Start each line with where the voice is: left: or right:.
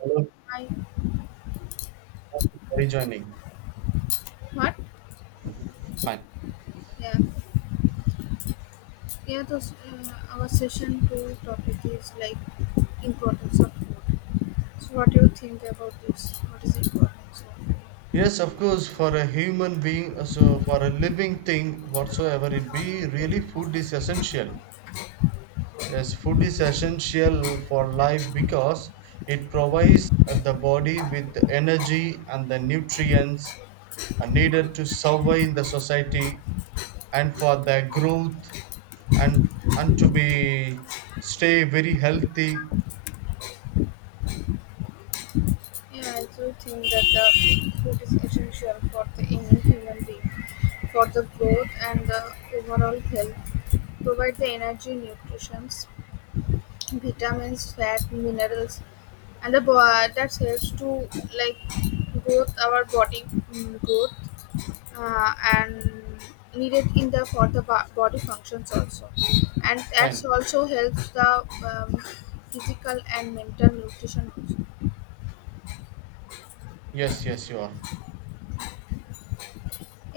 right: Hello,
left: I
right: thank you for rejoining.
left: what?
right: Fine.
left: Yeah, yeah. Our session two topic is like importance of food. So, what do you think about this? What is importance of food?
right: Yes, of course, for a human being, so for a living thing, whatsoever it be, really food is essential. Yes, food is essential for life because it provides the body with the energy and the nutrients are needed to survive in the society and for their growth and to be stay very healthy.
left: Yeah, I do think that the food is essential for the any human being, for the growth and the overall health. Provide the energy, nutrition, vitamins, fat, minerals, and that helps to like growth our body, growth and needed in the for the body functions also, and that's
right: Fine.
left: also helps the physical and mental nutrition also.
right: Yes, yes, you are.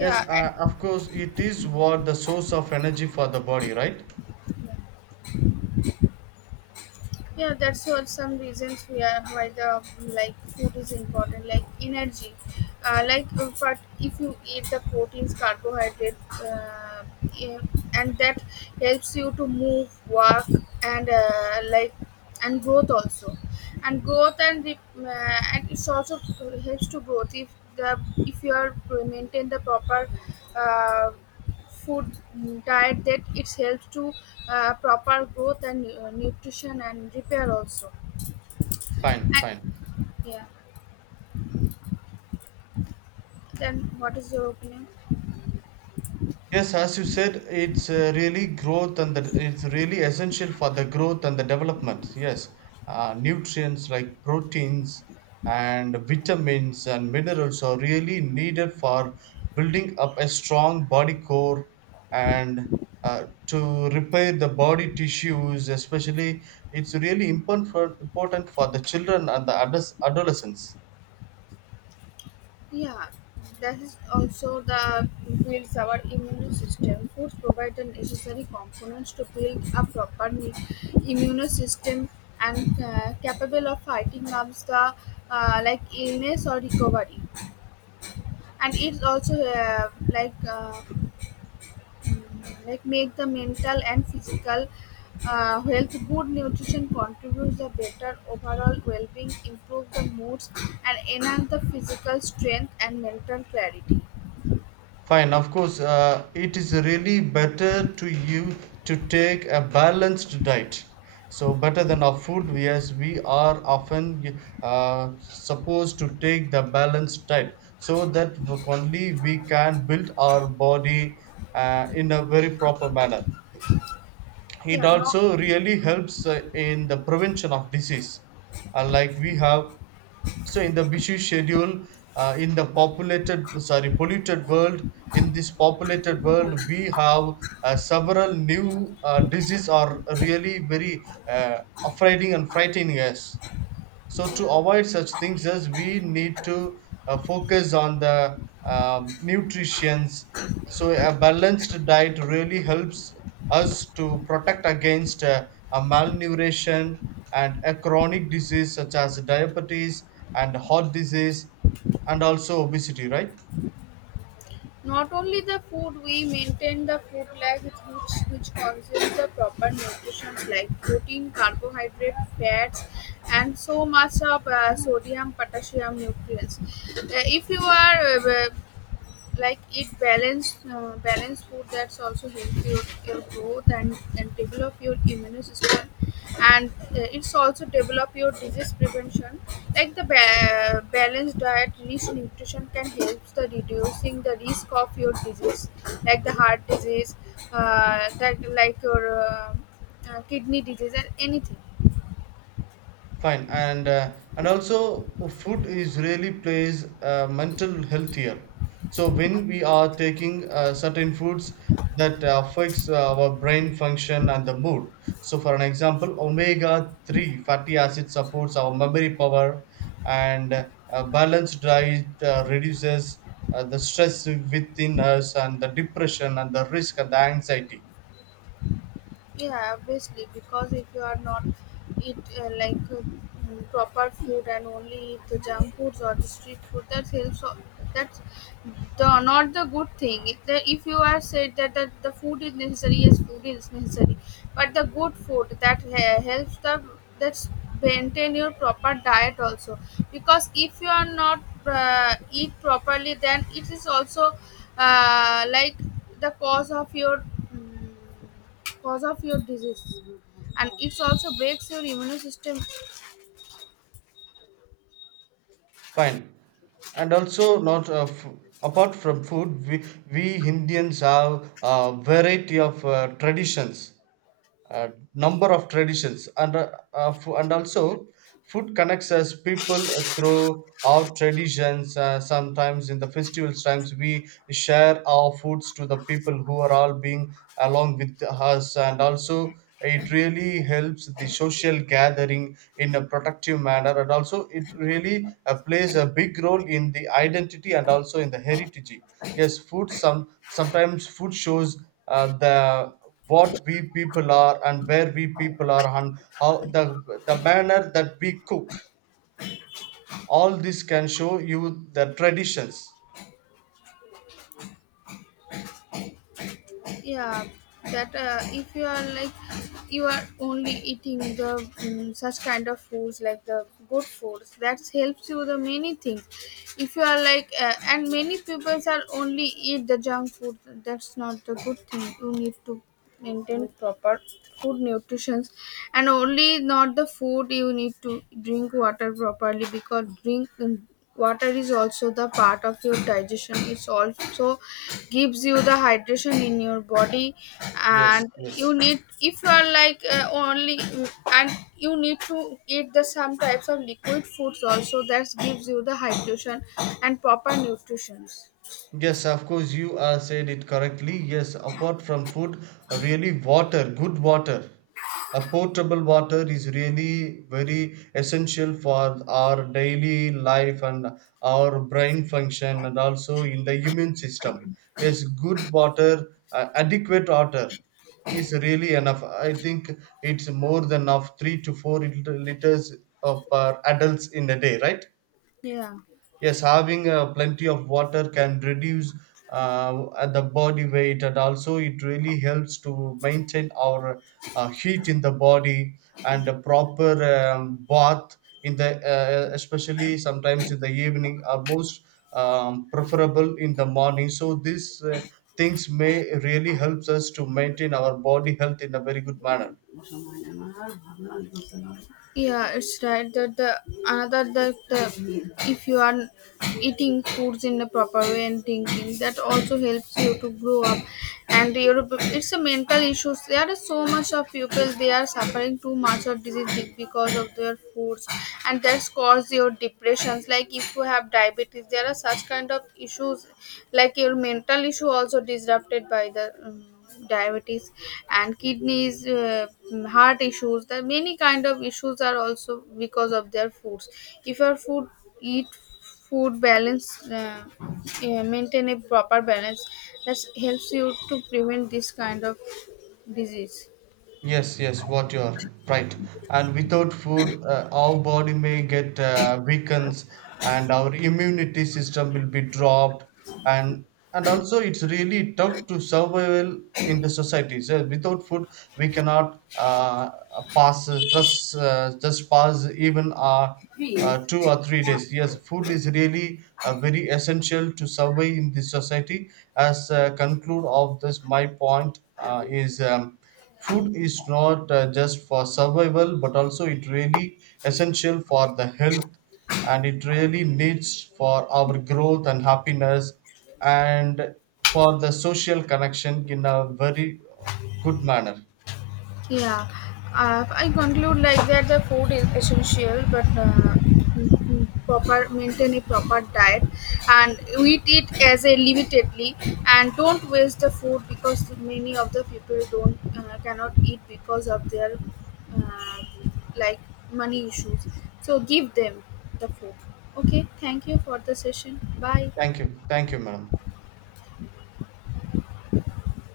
right: Yes, of course, it is what the source of energy for the body, right?
left: Yeah, that's what some reasons we are why the like food is important, like energy. But if you eat the proteins, carbohydrate, uh, in- and that helps you to move, work, and uh, like and growth also, and growth and the, and it's also helps to growth if the if you are maintain the proper. Uh, Food diet that it's helps to proper growth and nutrition and repair also.
right: Fine,
left: I,
right: fine.
left: yeah, then what is your opinion?
right: Yes, as you said, it's really essential for the growth and the development. Yes, nutrients like proteins and vitamins and minerals are really needed for building up a strong body core and to repair the body tissues. Especially, it's really important important for the children and the adolescents.
left: Yeah, that is also the builds our immune system. Foods provide the necessary components to build a proper immune system and capable of fighting up the like illness or recovery, and it's also like make the mental and physical health. Good nutrition contributes the better overall well-being, improve the moods and enhance the physical strength and mental clarity.
right: Fine, of course, it is really better to you to take a balanced diet. So better than our food, yes, we are often supposed to take the balanced diet so that only we can build our body in a very proper manner. It
left: Yeah. not
right: also really helps in the prevention of disease. Like we have, so in the busy schedule, in the populated sorry polluted world, in this populated world we have several new diseases are really very affrighting and frightening us, so to avoid such things, as we need to focus on the nutritions. So a balanced diet really helps us to protect against a malnutrition and a chronic disease such as diabetes and heart disease and also obesity, right?
left: not only the food we maintain the food like which consumes the proper nutrition like protein, carbohydrate, fats, and so much of sodium, potassium nutrients. If you are uh, like eat balanced food, that's also help your growth and develop your immune system, and it's also develop your disease prevention. Like the balanced diet rich nutrition can help the reducing the risk of your disease, like the heart disease, that like your kidney disease and anything.
right: Fine, and also food is really plays mental health here. So when we are taking certain foods that affects our brain function and the mood. So for an example, omega three fatty acid supports our memory power, and a balanced diet reduces the stress within us and the depression and the risk and the anxiety.
left: Yeah, obviously, because if you are not eat proper food and only eat the junk foods or the street food that helps, so that's the not the good thing if, the, if you are said that, that the food is necessary. Yes, food is necessary, but the good food that helps the, that's maintain your proper diet also, because if you are not eat properly, then it is also uh, like the cause of your mm, cause of your disease, and it also breaks your immune system.
right: Fine. And also not f- apart from food, we Indians have a variety of traditions, uh, number of traditions and also food connects us people through our traditions. Sometimes in the festivals times we share our foods to the people who are all being along with us, and also it really helps the social gathering in a productive manner, and also it really plays a big role in the identity and also in the heritage. Yes, food some sometimes food shows the what we people are and where we people are and how the manner that we cook. All this can show you the traditions.
left: Yeah, that if you are like you are only eating the such kind of foods like the good foods that helps you the many things. If you are like and many people are only eat the junk food, that's not the good thing. You need to maintain proper food nutrition, and only not the food, you need to drink water properly, because water is also the part of your digestion. It also gives you the hydration in your body,
right: Yes,
left: and you
right: yes.
left: need if you are like only and you need to eat the some types of liquid foods also that gives you the hydration and proper nutrition.
right: Yes, of course, you are said it correctly. Yes, apart from food, really water, good water, a potable water is really very essential for our daily life and our brain function and also in the immune system. Yes, good water, adequate water is really enough. I think it's more than of three to four liters per adults in a day, right?
left: Yeah.
right: Yes, having plenty of water can reduce the body weight, and also it really helps to maintain our heat in the body, and a proper bath in the especially sometimes in the evening are most preferable in the morning. So these things may really helps us to maintain our body health in a very good manner.
left: Yeah, it's right that the another that the, if you are eating foods in the proper way and thinking, that also helps you to grow up and your, it's a mental issues. There are so much of people they are suffering too much of disease because of their foods, and that's cause your depressions. Like if you have diabetes, there are such kind of issues, like your mental issue also disrupted by the diabetes and kidneys, heart issues. The many kind of issues are also because of their foods. If your food eat food balance maintain a proper balance, that helps you to prevent this kind of disease.
right: Yes, yes, what you are right. And without food, our body may get weakens, and our immunity system will be dropped, and also it's really tough to survival in the society. So without food, we cannot pass just pass even two or three days. Yes, food is really very essential to survive in this society. As conclude of this, my point is. Food is not just for survival, but also it really essential for the health, and it really needs for our growth and happiness, and for the social connection in a very good manner.
left: Yeah, I conclude like that the food is essential, but proper maintain a proper diet and eat it as a limitedly and don't waste the food, because many of the people don't cannot eat because of their uh, like money issues. So give them the food. Okay, thank you for the session. Bye.
right: Thank you, madam.